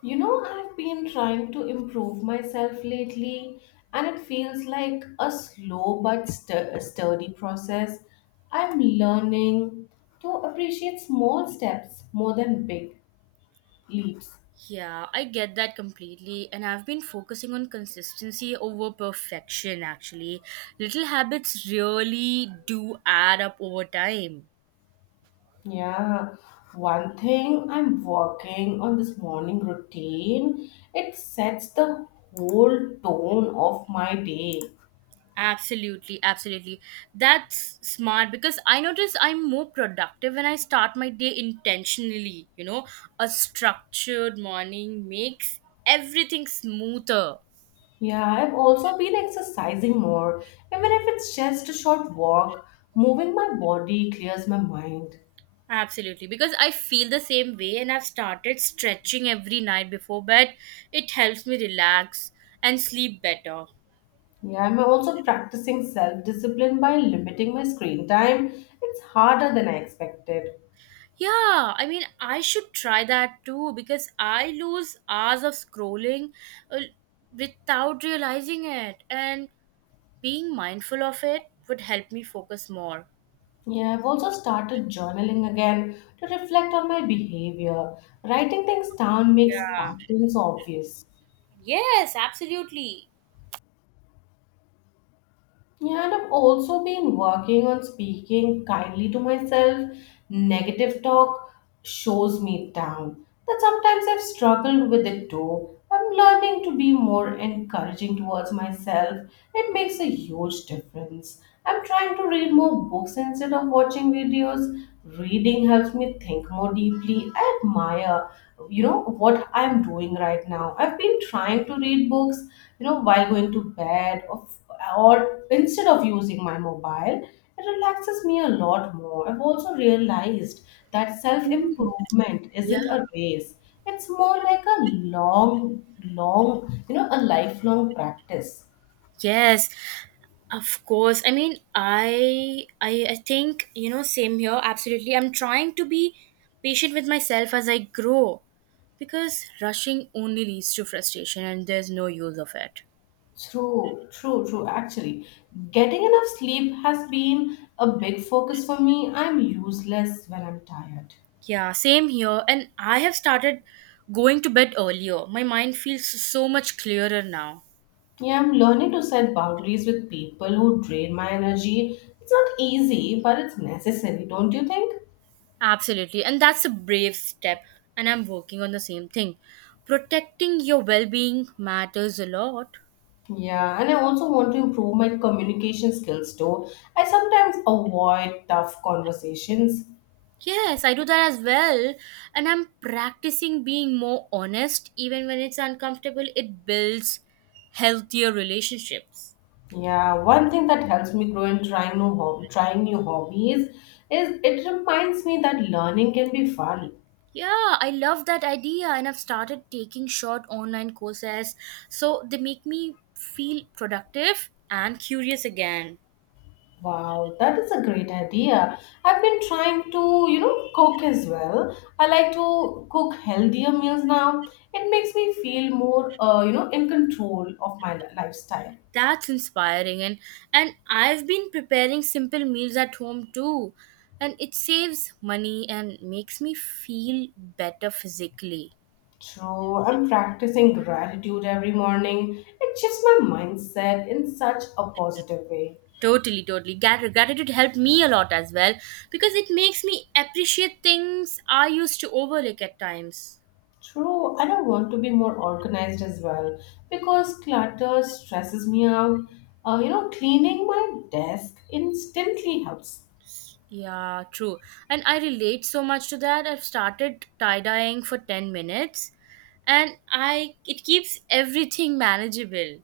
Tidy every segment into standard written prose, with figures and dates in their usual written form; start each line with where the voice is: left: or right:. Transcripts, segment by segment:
left: I've been trying to improve myself lately, and it feels like a slow but sturdy process. I'm learning to appreciate small steps more than big leaps.
right: Yeah, I get that completely. And I've been focusing on consistency over perfection, actually. Little habits really do add up over time.
left: Yeah, one thing I'm working on this morning routine, it sets the whole tone of my day.
right: Absolutely, absolutely. That's smart because I notice I'm more productive when I start my day intentionally. You know, a structured morning makes everything smoother.
left: Yeah, I've also been exercising more, even if it's just a short walk. Moving my body clears my mind.
right: Absolutely, because I feel the same way, and I've started stretching every night before bed. It helps me relax and sleep better.
left: Yeah, I'm also practicing self discipline by limiting my screen time. It's harder than I expected.
right: Yeah, I should try that too because I lose hours of scrolling uh, without realizing it, and being mindful of it would help me focus more.
left: Yeah, I've also started journaling again to reflect on my behavior. Writing things down makes
right: Yeah.
left: patterns obvious.
right: Yes, absolutely.
left: Yeah, and I've also been working on speaking kindly to myself. Negative talk shows me down. That sometimes I've struggled with it too. I'm learning to be more encouraging towards myself. It makes a huge difference. I'm trying to read more books instead of watching videos. Reading helps me think more deeply. I admire, you know, what I'm doing right now. I've been trying to read books, you know, while going to bed or instead of using my mobile. It relaxes me a lot more. I've also realized that self improvement
right: Yeah.
left: isn't a race, it's more like a long, long, you know, a lifelong practice.
right: Yes. Of course. I mean, I think, you know, same here, absolutely. I'm trying to be patient with myself as I grow because rushing only leads to frustration and there's no use of it.
left: True, true, true. Actually, getting enough sleep has been a big focus for me. I'm useless when I'm tired.
right: Yeah, same here. And I have started going to bed earlier. My mind feels so much clearer now.
left: Yeah, I'm learning to set boundaries with people who drain my energy. It's not easy, but it's necessary, don't you think?
right: Absolutely. And that's a brave step. And I'm working on the same thing. Protecting your well being matters a lot.
left: Yeah, and I also want to improve my communication skills too. I sometimes avoid tough conversations.
right: Yes, I do that as well. And I'm practicing being more honest, even when it's uncomfortable. It builds healthier relationships.
left: Yeah, one thing that helps me grow in trying new hobbies is it reminds me that learning can be fun.
right: Yeah, I love that idea. And I've started taking short online courses. So they make me feel productive and curious again.
left: Wow, that is a great idea. I've been trying to, you know, cook as well. I like to cook healthier meals now. It makes me feel more, you know, in control of my lifestyle.
right: That's inspiring. And I've been preparing simple meals at home too. And it saves money and makes me feel better physically.
left: True, I'm practicing gratitude every morning. It shifts my mindset in such a positive way.
right: Totally, totally. Grat- Gratitude helped me a lot as well because it makes me appreciate things I used to overlook at times.
left: True, and I want to be more organized as well because clutter stresses me out. You know, cleaning my desk instantly helps.
right: Yeah, true. And I relate so much to that. I've started tie-dyeing for 10 minutes and I it keeps everything manageable.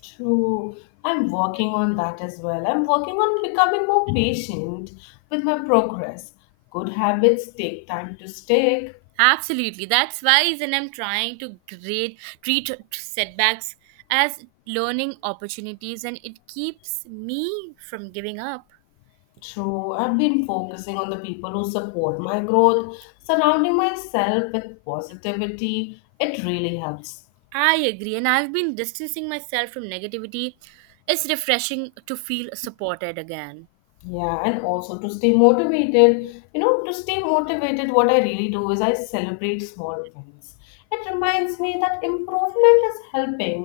left: True, I'm working on that as well. I'm working on becoming more patient with my progress. Good habits take time to stick.
right: Absolutely. That's wise. And I'm trying to grade treat setbacks as learning opportunities and it keeps me from giving up.
left: True, I've been focusing on the people who support my growth, surrounding myself with positivity. It really helps.
right: I agree, and I've been distancing myself from negativity. It's refreshing to feel supported again.
left: Yeah, and also to stay motivated. You know, to stay motivated, what I really do is I celebrate small wins. It reminds me that improvement is helping.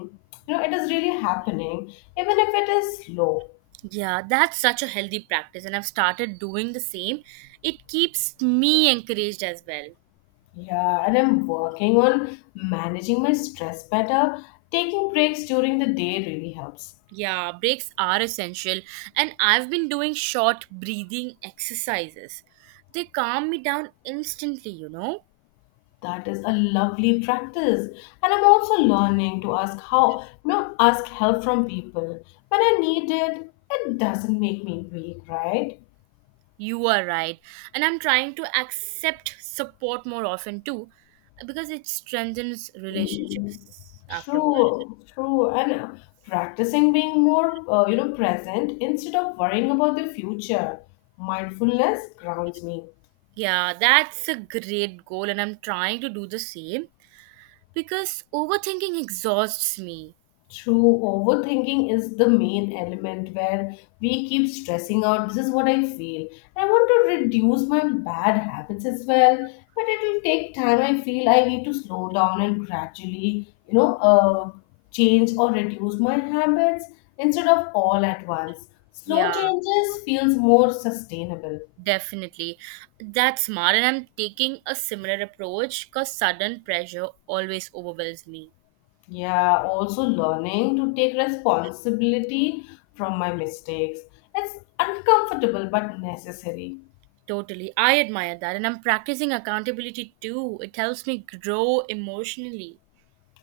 left: You know, it is really happening, even if it is slow.
right: Yeah, that's such a healthy practice, and I've started doing the same. It keeps me encouraged as well.
left: Yeah, and I'm working on managing my stress better. Taking breaks during the day really helps.
right: Yeah, breaks are essential, and I've been doing short breathing exercises. They calm me down instantly, you know?
left: That is a lovely practice. And I'm also learning to ask how, you know, ask help from people. When I need it, it doesn't make me weak, right?
right: You are right. And I'm trying to accept support more often too, because it strengthens relationships afterwards.
left: True, true. And practicing being more, you know, present instead of worrying about the future. Mindfulness grounds me.
right: Yeah, that's a great goal, and I'm trying to do the same because overthinking exhausts me.
left: True, overthinking is the main element where we keep stressing out. This is what I feel. I want to reduce my bad habits as well, but it will take time. I feel I need to slow down and gradually, change or reduce my habits instead of all at once. Slow
right: Yeah,
left: changes feels more sustainable.
right: definitely. That's smart, and I'm taking a similar approach because sudden pressure always overwhelms me.
left: Yeah, also learning to take responsibility from my mistakes. It's uncomfortable but necessary.
right: Totally. I admire that, and I'm practicing accountability too. It helps me grow emotionally.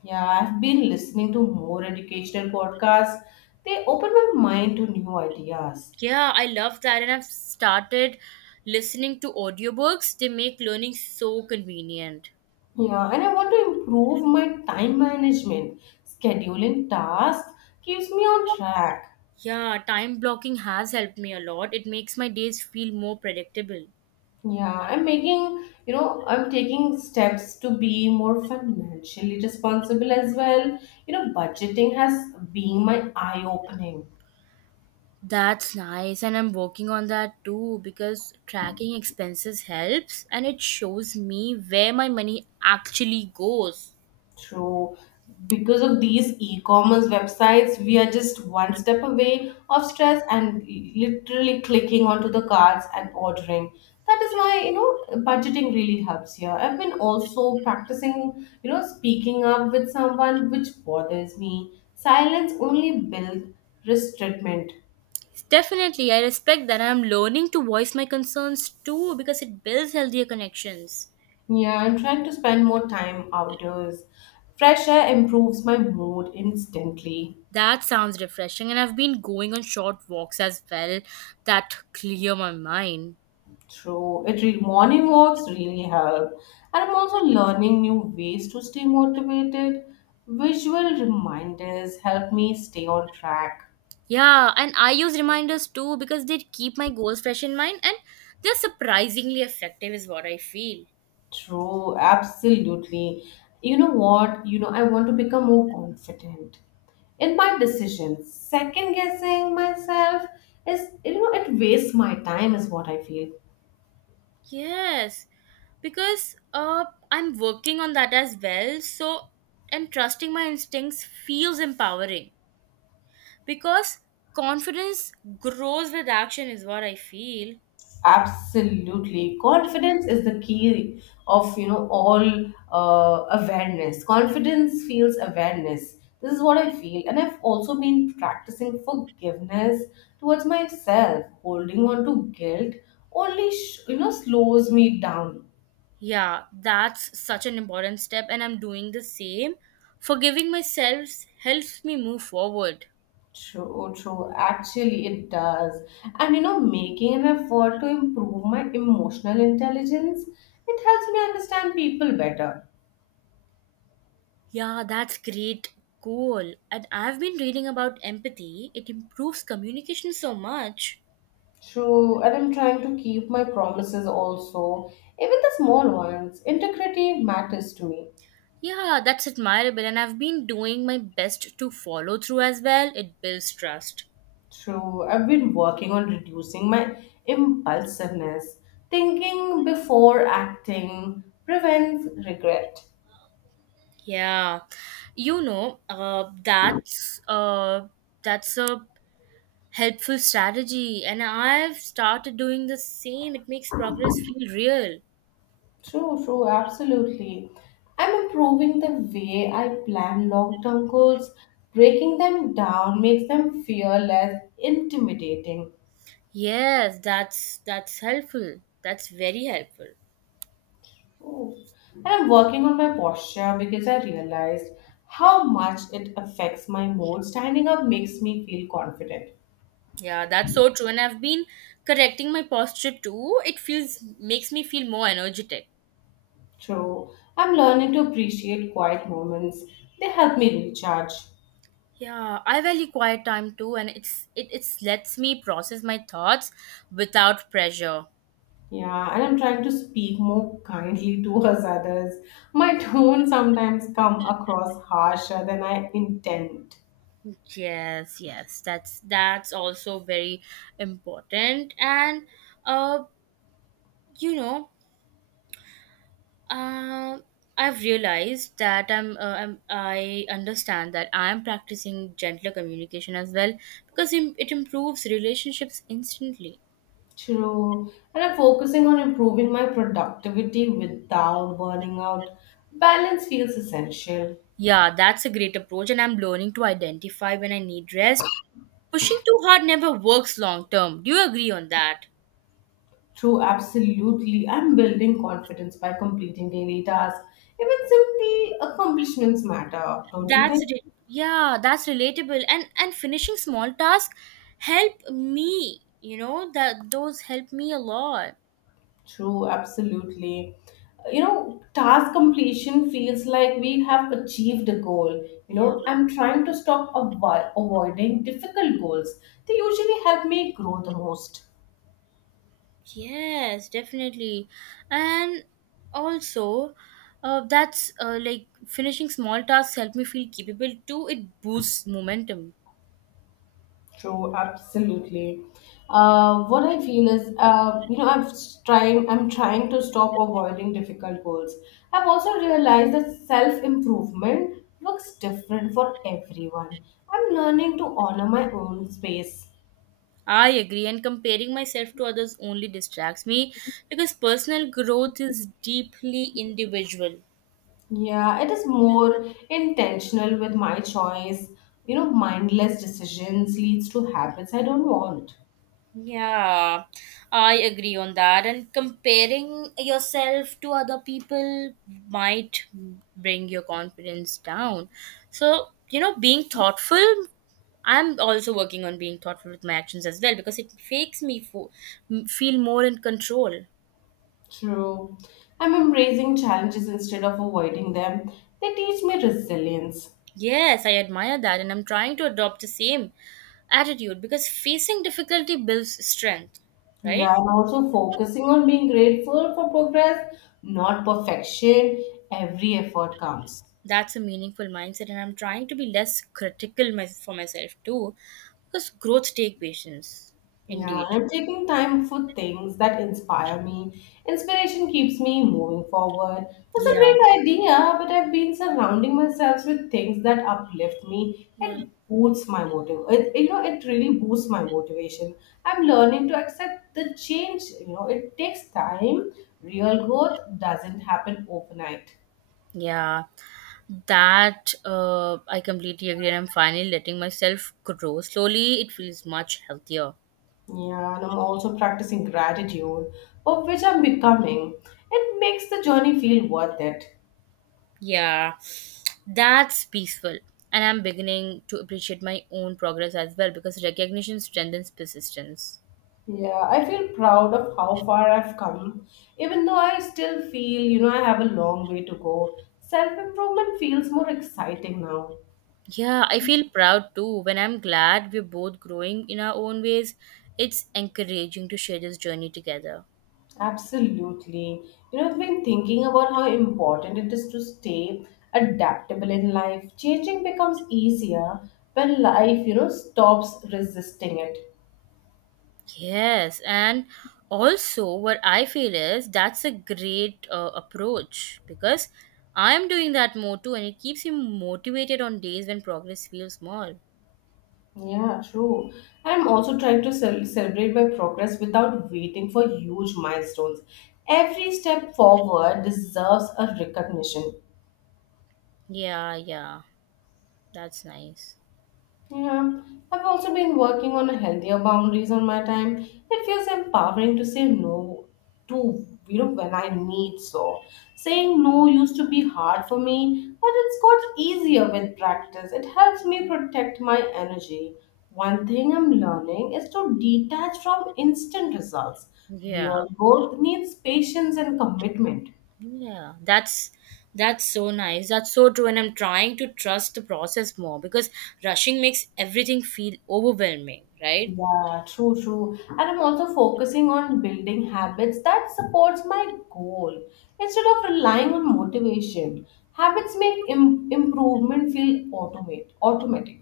left: Yeah, I've been listening to more educational podcasts. They open my mind to new ideas.
right: Yeah, I love that, and I've started listening to audiobooks. They make learning so convenient.
left: Yeah, and I want to improve my time management. Scheduling tasks keeps me on track.
right: Yeah, time blocking has helped me a lot. It makes my days feel more predictable.
left: Yeah, I'm making, you know, I'm taking steps to be more financially responsible as well. You know, budgeting has been my eye opening.
right: That's nice, and I'm working on that too because tracking expenses helps and it shows me where my money actually goes.
left: True. Because of these e commerce websites, we are just one step away of stress and literally clicking onto the cards and ordering. That is why, you know, budgeting really helps here. I've been also practicing, you know, speaking up with someone which bothers me. Silence only builds restraint.
right: Definitely, I respect that I'm learning to voice my concerns too because it builds healthier connections.
left: Yeah, I'm trying to spend more time outdoors. Fresh air improves my mood instantly.
right: That sounds refreshing, and I've been going on short walks as well that clear my mind.
left: True. Morning walks really help. And I'm also learning new ways to stay motivated. Visual reminders help me stay on track.
right: Yeah, and I use reminders too because they keep my goals fresh in mind and they're surprisingly effective, is what I feel.
left: True, absolutely. You know what? You know, I want to become more confident in my decisions. Second guessing myself is, you know, it wastes my time, is what I feel.
right: Yes, because I'm working on that as well. So, and trusting my instincts feels empowering because confidence grows with action, is what I feel.
left: Absolutely. Confidence is the key of, you know, all awareness. Confidence feels awareness. This is what I feel. And I've also been practicing forgiveness towards myself. Holding on to guilt only, you know, slows me down.
right: Yeah, that's such an important step, and I'm doing the same. Forgiving myself helps me move forward.
left: True, true. Actually, it does. And, you know, making an effort to improve my emotional intelligence, it helps me understand people better.
right: Yeah, that's great. Cool. And I've been reading about empathy. It improves communication so much.
left: True, and I'm trying to keep my promises also, even the small ones. Integrity matters to me.
right: Yeah, that's admirable. And I've been doing my best to follow through as well. It builds trust.
left: True, I've been working on reducing my impulsiveness. Thinking before acting prevents regret.
right: Yeah. You know, uh, that's uh, that's a helpful strategy. And I've started doing the same. It makes progress feel real.
left: True, true, absolutely. I'm improving the way I plan long term goals. Breaking them down makes them fearless, intimidating.
right: Yes, that's helpful. That's very helpful.
left: Oh, and I'm working on my posture because I realized how much it affects my mood. Standing up makes me feel confident.
right: Yeah, that's so true. And I've been correcting my posture too. It feels makes me feel more energetic.
left: True. I'm learning to appreciate quiet moments. They help me recharge.
right: Yeah, I value quiet time too, and it's it it's lets me process my thoughts without pressure.
left: Yeah, and I'm trying to speak more kindly towards others. My tone sometimes come across harsher than I intend.
right: Yes, yes, that's also very important. Uh, you know, uh, I've realized that I understand that I am practicing gentler communication as well because it improves relationships instantly.
left: True. And I'm focusing on improving my productivity without burning out. Balance feels essential.
right: Yeah, that's a great approach, and I'm learning to identify when I need rest. Pushing too hard never works long term. Do you agree on that?
left: True, absolutely. I'm building confidence by completing daily tasks. Even simply accomplishments matter, don't you
right: That's
left: think?
right: re- yeah, that's relatable. And finishing small tasks help me. You know that those help me a lot.
left: True, absolutely. You know, task completion feels like we have achieved a goal. You
right: Yeah.
left: know, I'm trying to stop avoiding difficult goals. They usually help me grow the most.
right: Yes, definitely. And also, that's like finishing small tasks help me feel capable too. It boosts momentum.
left: True, absolutely. What I feel is, you know, I'm trying to stop avoiding difficult goals. I've also realized that self improvement looks different for everyone. I'm learning to honor my own space.
right: I agree, and comparing myself to others only distracts me because personal growth is deeply individual.
left: Yeah, it is more intentional with my choice. You know, mindless decisions leads to habits I don't want.
right: Yeah, I agree on that. And comparing yourself to other people might bring your confidence down. So, you know, being thoughtful I'm also working on being thoughtful with my actions as well because it makes me feel more in control.
left: True. I'm embracing challenges instead of avoiding them. They teach me resilience.
right: Yes, I admire that, and I'm trying to adopt the same attitude because facing difficulty builds strength,
left: Yeah,
right: right?
left: and also focusing on being grateful for progress, not perfection. Every effort counts.
right: That's a meaningful mindset, and I'm trying to be less critical my, for myself too because growth take patience,
left: Yeah,
right: indeed.
left: and I'm taking time for things that inspire me. Inspiration keeps me moving forward. That's a
right: Yeah,
left: great idea, but I've been surrounding myself with things that uplift me.
right: yeah,
left: It boosts my motive. You know, it really boosts my motivation. I'm learning to accept the change. You know, it takes time. Real growth doesn't happen overnight.
right: yeah. That I completely agree, and I'm finally letting myself grow slowly. It feels much healthier.
left: Yeah, and I'm also practicing gratitude, of which I'm becoming. It makes the journey feel worth it.
right: Yeah, that's peaceful. And I'm beginning to appreciate my own progress as well because recognition strengthens persistence.
left: Yeah, I feel proud of how far I've come, even though I still feel, you know, I have a long way to go. Self improvement feels more exciting now.
right: Yeah, I feel proud too when I'm glad we're both growing in our own ways. It's encouraging to share this journey together.
left: Absolutely. You know, I've been thinking about how important it is to stay adaptable in life. Changing becomes easier when life, you know, stops resisting it.
right: Yes, and also what I feel is that's a great approach because I'm doing that more too, and it keeps me motivated on days when progress feels small.
left: Yeah, true. I'm also trying to celebrate my progress without waiting for huge milestones. Every step forward deserves a recognition.
right: Yeah, yeah, that's nice.
left: Yeah, I've also been working on a healthier boundaries on my time. It feels empowering to say no to, you know, when I need so. Saying no used to be hard for me, but it's got easier with practice. It helps me protect my energy. One thing I'm learning is to detach from instant results.
right: Yeah,
left: Real growth needs patience and commitment.
right: yeah, that's so nice. That's so true. And I'm trying to trust the process more because rushing makes everything feel overwhelming, right?
left: Yeah, true, true. And I'm also focusing on building habits that supports my goal instead of relying on motivation. Habits make improvement feel automate automatic.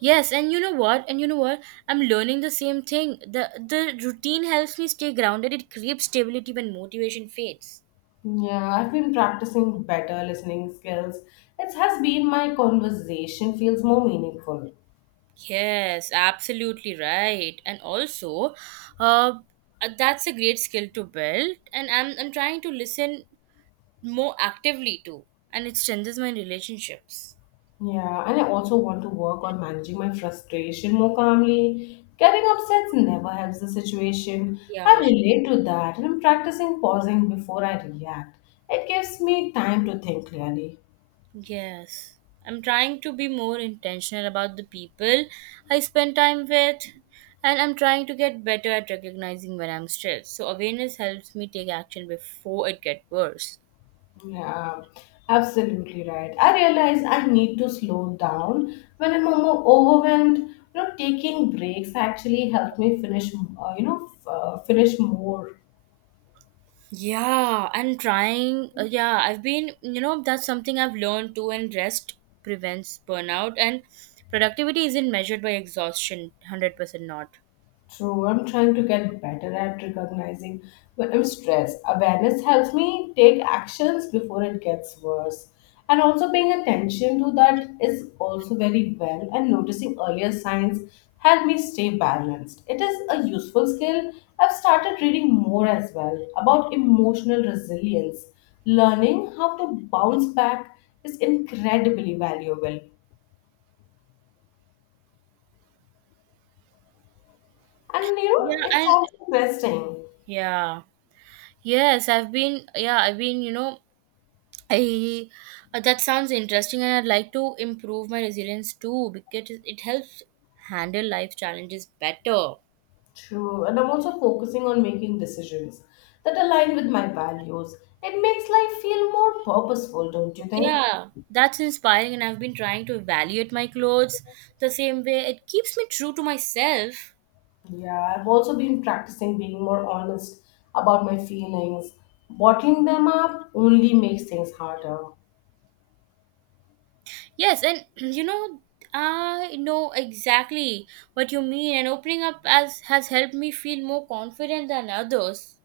right: Yes, and you know what? And you know what? I'm learning the same thing. The routine helps me stay grounded. It creates stability when motivation fades.
left: Yeah, I've been practicing better listening skills. It has been my conversation feels more meaningful.
right: Yes, absolutely right. And also, uh, that's a great skill to build. And I'm trying to listen more actively too, and it strengthens my relationships.
left: Yeah, and I also want to work on managing my frustration more calmly. Getting upset never helps the situation. I
right: Yeah.
left: relate to that, and I'm practicing pausing before I react. It gives me time to think clearly.
right: Yes. I'm trying to be more intentional about the people I spend time with, and I'm trying to get better at recognizing when I'm stressed. So, awareness helps me take action before it gets worse.
left: Yeah, absolutely right. I realize I need to slow down when I'm more overwhelmed. You know, taking breaks actually helped me finish. You know, finish more.
right: Yeah, yeah, I've been, you know, that's something I've learned too, and rest prevents burnout, and productivity isn't measured by exhaustion, 100% not.
left: True, I'm trying to get better at recognizing when I'm stressed. Awareness helps me take actions before it gets worse. And also paying attention to that is also very well and noticing earlier signs help me stay balanced. It is a useful skill. I've started reading more as well about emotional resilience. Learning how to bounce back is incredibly valuable. And you
right: Yeah,
left: know, it's also interesting.
right: yeah, yes, I've been, yeah, I've been, you know, I that sounds interesting, and I'd like to improve my resilience too because it helps handle life challenges better.
left: True, and I'm also focusing on making decisions that align with my values. It makes life feel more purposeful, don't you think?
right: Yeah, that's inspiring, and I've been trying to evaluate my clothes the same way. It keeps me true to myself.
left: Yeah, I've also been practicing being more honest about my feelings. Bottling them up only makes things harder.
right: Yes, and you know, I know exactly what you mean, and opening up as has helped me feel more confident than others.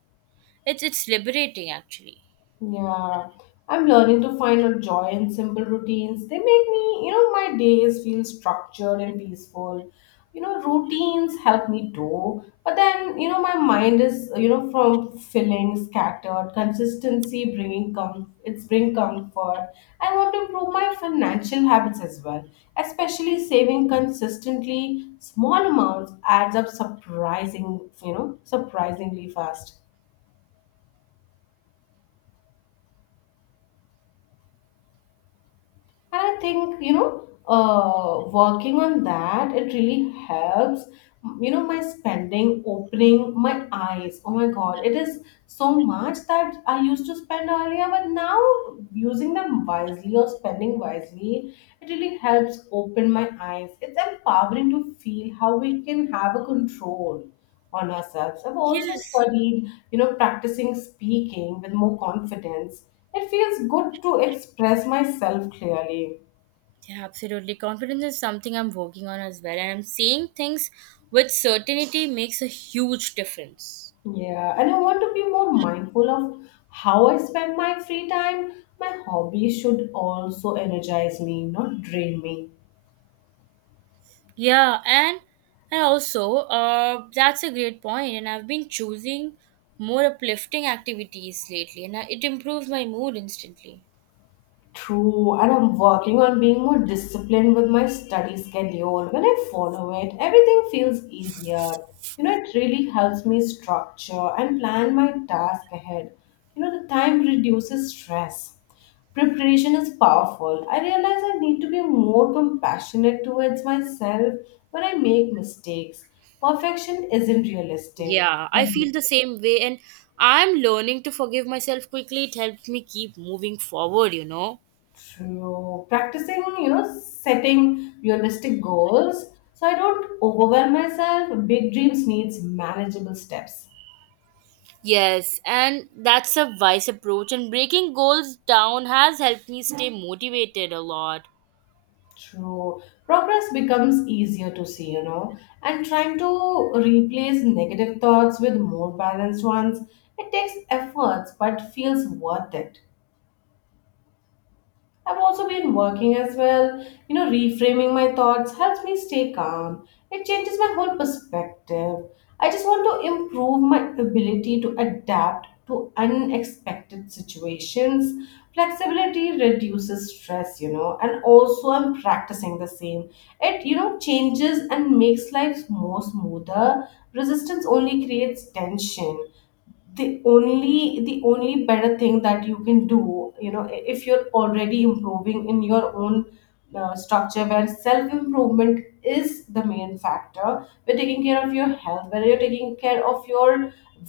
right: It's liberating, actually.
left: Yeah, I'm learning to find a joy in simple routines. They make me, you know, my days feel structured and peaceful. Routines help me too, but then my mind is, from feeling scattered. Consistency bringing it's bring comfort. I want to improve my financial habits as well, especially saving consistently. Small amounts adds up surprisingly fast. And I think, working on that, it really helps. My spending, opening my eyes. Oh my God, it is so much that I used to spend earlier, but now using them wisely or spending wisely, it really helps open my eyes. It's empowering to feel how we can have a control on ourselves. I've also
right: Yes.
left: studied, practicing speaking with more confidence. It feels good to express myself clearly.
right: Yeah, absolutely. Confidence is something I'm working on as well, and I'm seeing things with certainty makes a huge difference.
left: Yeah, and I want to be more mindful of how I spend my free time. My hobbies should also energize me, not drain me.
right: Yeah, and also, that's a great point. And I've been choosing more uplifting activities lately, and I, it improves my mood instantly.
left: True, and I'm working on being more disciplined with my study schedule. When I follow it, everything feels easier. It really helps me structure and plan my task ahead. The time reduces stress. Preparation is powerful. I realize I need to be more compassionate towards myself when I make mistakes. Perfection isn't realistic.
right: Yeah, I feel the same way, and I'm learning to forgive myself quickly. It helps me keep moving forward. You know.
left: True. Practicing, setting realistic goals so I don't overwhelm myself. Big dreams needs manageable steps.
right: Yes, and that's a wise approach, and breaking goals down has helped me stay motivated a lot.
left: True. Progress becomes easier to see, and trying to replace negative thoughts with more balanced ones, it takes efforts but feels worth it. I've also been working as well. Reframing my thoughts helps me stay calm. It changes my whole perspective. I just want to improve my ability to adapt to unexpected situations. Flexibility reduces stress, and also I'm practicing the same. It changes and makes life more smoother. Resistance only creates tension. The only better thing that you can do, if you're already improving in your own structure, where self improvement is the main factor, where taking care of your health, where you're taking care of your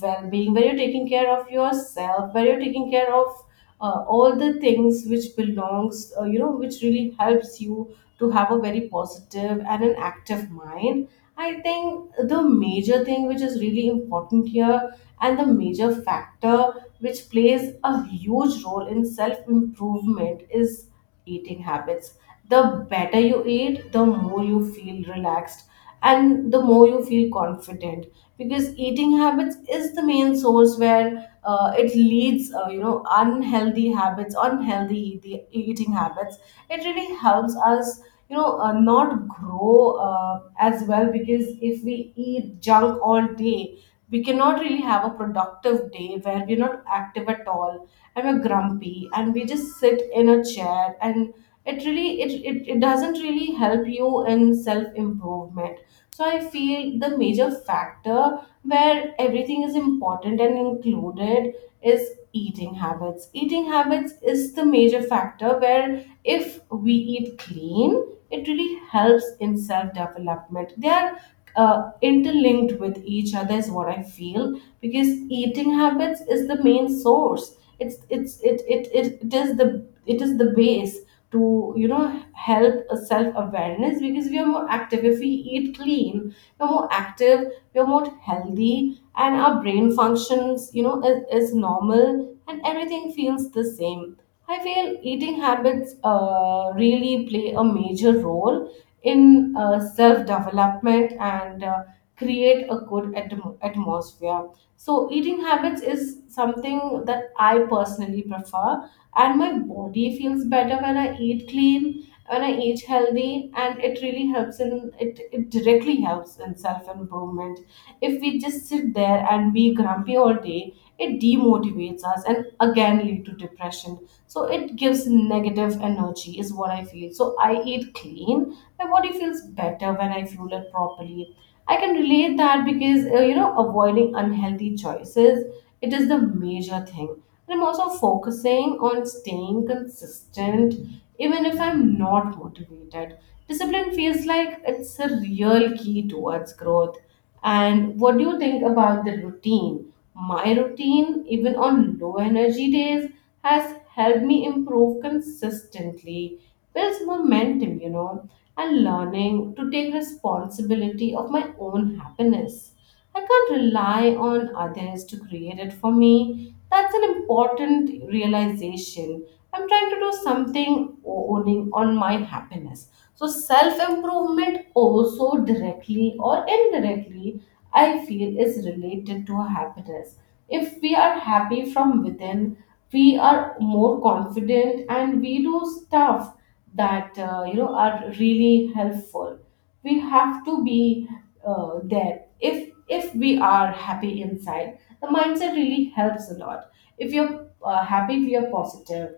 left: well being, where you're taking care of yourself, where you're taking care of all the things which belongs, which really helps you to have a very positive and an active mind. I think the major thing which is really important here and the major factor which plays a huge role in self improvement is eating habits. The better you eat, the more you feel relaxed and the more you feel confident, because eating habits is the main source where it leads, unhealthy habits, eating habits. It really helps us, not grow as well, because if we eat junk all day we cannot really have a productive day, where we're not active at all and we're grumpy and we just sit in a chair, and it really it doesn't really help you in self improvement. So I feel the major factor where everything is important and included is eating habits. Eating habits is the major factor, where if we eat clean it really helps in self development. They are uh, interlinked with each other is what I feel, because eating habits is the main source. It's it's it it, it, it is the it is the base to, help a self awareness, because we are more active. If we eat clean, we're more active, we're more healthy, and our brain functions, is normal, and everything feels the same. I feel eating habits really play a major role in self development, and create a good atmosphere. So, eating habits is something that I personally prefer, and my body feels better when I eat clean, when I eat healthy, and it really helps in it directly helps in self improvement. If we just sit there and be grumpy all day, it demotivates us and again lead to depression. So, it gives negative energy, is what I feel. So, I eat clean, my body feels better when I fuel it properly. I can relate that, because avoiding unhealthy choices, it is the major thing. And I'm also focusing on staying consistent even if I'm not motivated. Discipline feels like it's a real key towards growth. And what do you think about the routine? My routine, even on low energy days, has helped me improve consistently, builds momentum, and learning to take responsibility of my own happiness. I can't rely on others to create it for me. That's an important realization. I'm trying to do something owning on my happiness. So, self improvement also directly or indirectly, I feel is related to our happiness. If we are happy from within, we are more confident and we do stuff that, are really helpful. We have to be there. If we are happy inside, the mindset really helps a lot. If you're happy, if you're positive,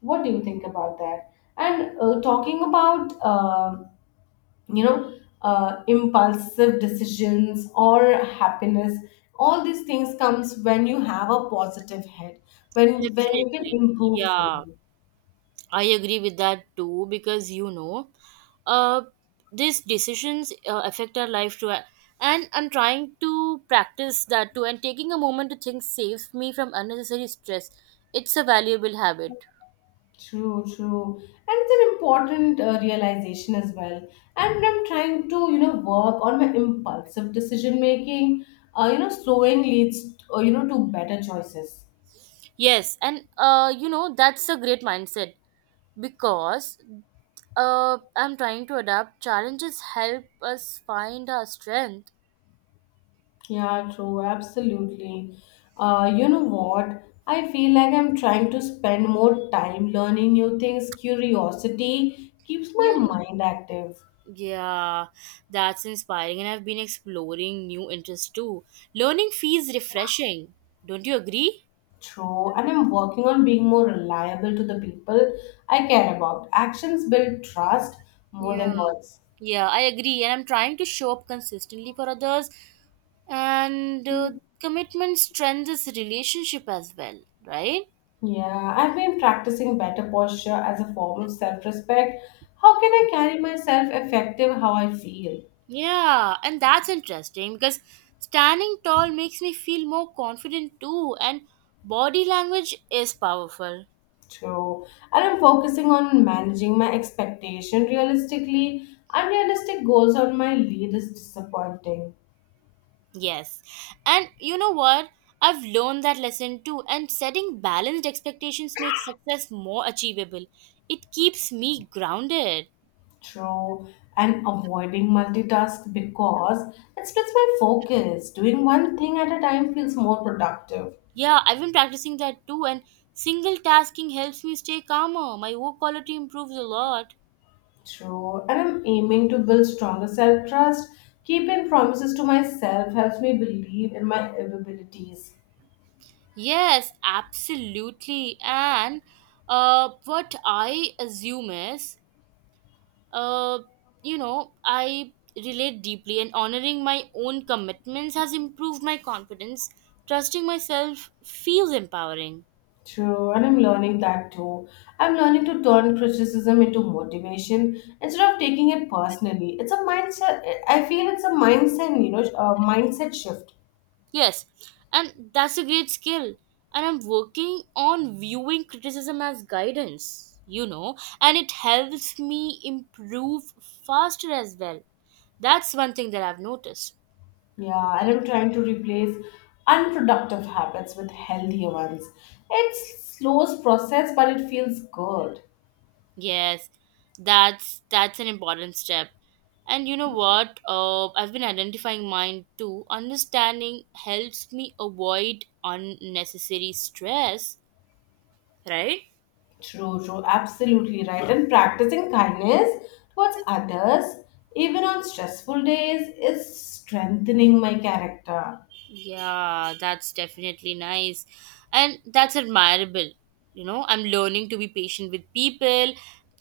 left: what do you think about that? And talking about, you know impulsive decisions or happiness, all these things comes when you have a positive head, when you can
right: Definitely.
left: improve from
right: Yeah,
left: it.
right: I agree with that too because you know, uh, these decisions affect our life too. And I'm trying to practice that too, and taking a moment to think saves me from unnecessary stress. It's a valuable habit.
left: True, true. And it's an important realization as well. And I'm trying to, work on my impulsive decision making. Slowing leads, to better choices.
right: Yes, and you know, that's a great mindset, because I'm trying to adapt. Challenges help us find our strength.
left: Yeah, true, absolutely. You know what? I feel like I'm trying to spend more time learning new things. Curiosity keeps my
right: Yeah.
left: mind active.
right: Yeah, that's inspiring, and I've been exploring new interests too. Learning feels refreshing. Don't you agree?
left: True, and I'm working on being more reliable to the people I care about. Actions build trust more
right: Yeah.
left: than words.
right: Yeah, I agree, and I'm trying to show up consistently for others, and commitment strengthens relationship as well, right?
left: Yeah, I've been practicing better posture as a form of self respect. How can I carry myself effective how I feel?
right: Yeah, and that's interesting because standing tall makes me feel more confident too, and body language is powerful.
left: True. And I'm focusing on managing my expectation realistically. Unrealistic goals on my lead is disappointing.
right: Yes. And you know what? I've learned that lesson too, and setting balanced expectations makes success more achievable. It keeps me grounded.
left: True, and avoiding multitask because it splits my focus. Doing one thing at a time feels more productive.
right: Yeah, I've been practicing that too, and single tasking helps me stay calmer. My work quality improves a lot.
left: True, and I'm aiming to build stronger self trust. Keeping promises to myself helps me believe in my abilities.
right: Yes, absolutely. And what I assume is, uh, you know, I relate deeply, and honoring my own commitments has improved my confidence. Trusting myself feels empowering.
left: True, and I'm learning that too. I'm learning to turn criticism into motivation instead of taking it personally. It's a mindset. I feel it's a mindset, a mindset shift.
right: Yes, and that's a great skill. And I'm working on viewing criticism as guidance, you know, and it helps me improve faster as well. That's one thing that I've noticed.
left: Yeah, and I'm trying to replace unproductive habits with healthier ones. It's slows process, but it feels good.
right: Yes, that's an important step. And you know what? I've been identifying mine too. Understanding helps me avoid unnecessary stress, right?
left: True, true, absolutely right. And practicing kindness towards others, even on stressful days, is strengthening my character.
right: Yeah, that's definitely nice. And that's admirable. You know, I'm learning to be patient with people.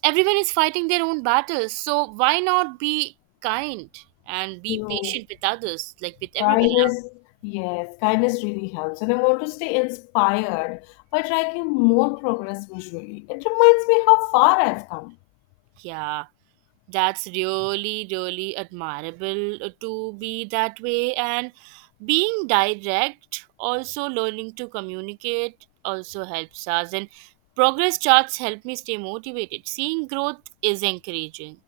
right: Everyone is fighting their own battles, so why not be kind and be
left: No,
right: patient with others, like with everyone else?
left: kindness, yes, kindness really helps. And I want to stay inspired by tracking more progress visually. It reminds me how far I've come.
right: Yeah, that's really, really admirable to be that way. And being direct, also learning to communicate, also helps us. And progress charts help me stay motivated. Seeing growth is encouraging.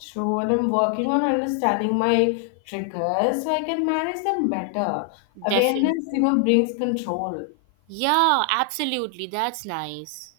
left: True, and I'm working on understanding my triggers so I can manage them better.
right: Definitely.
left: Awareness, brings control.
right: Yeah, absolutely. That's nice.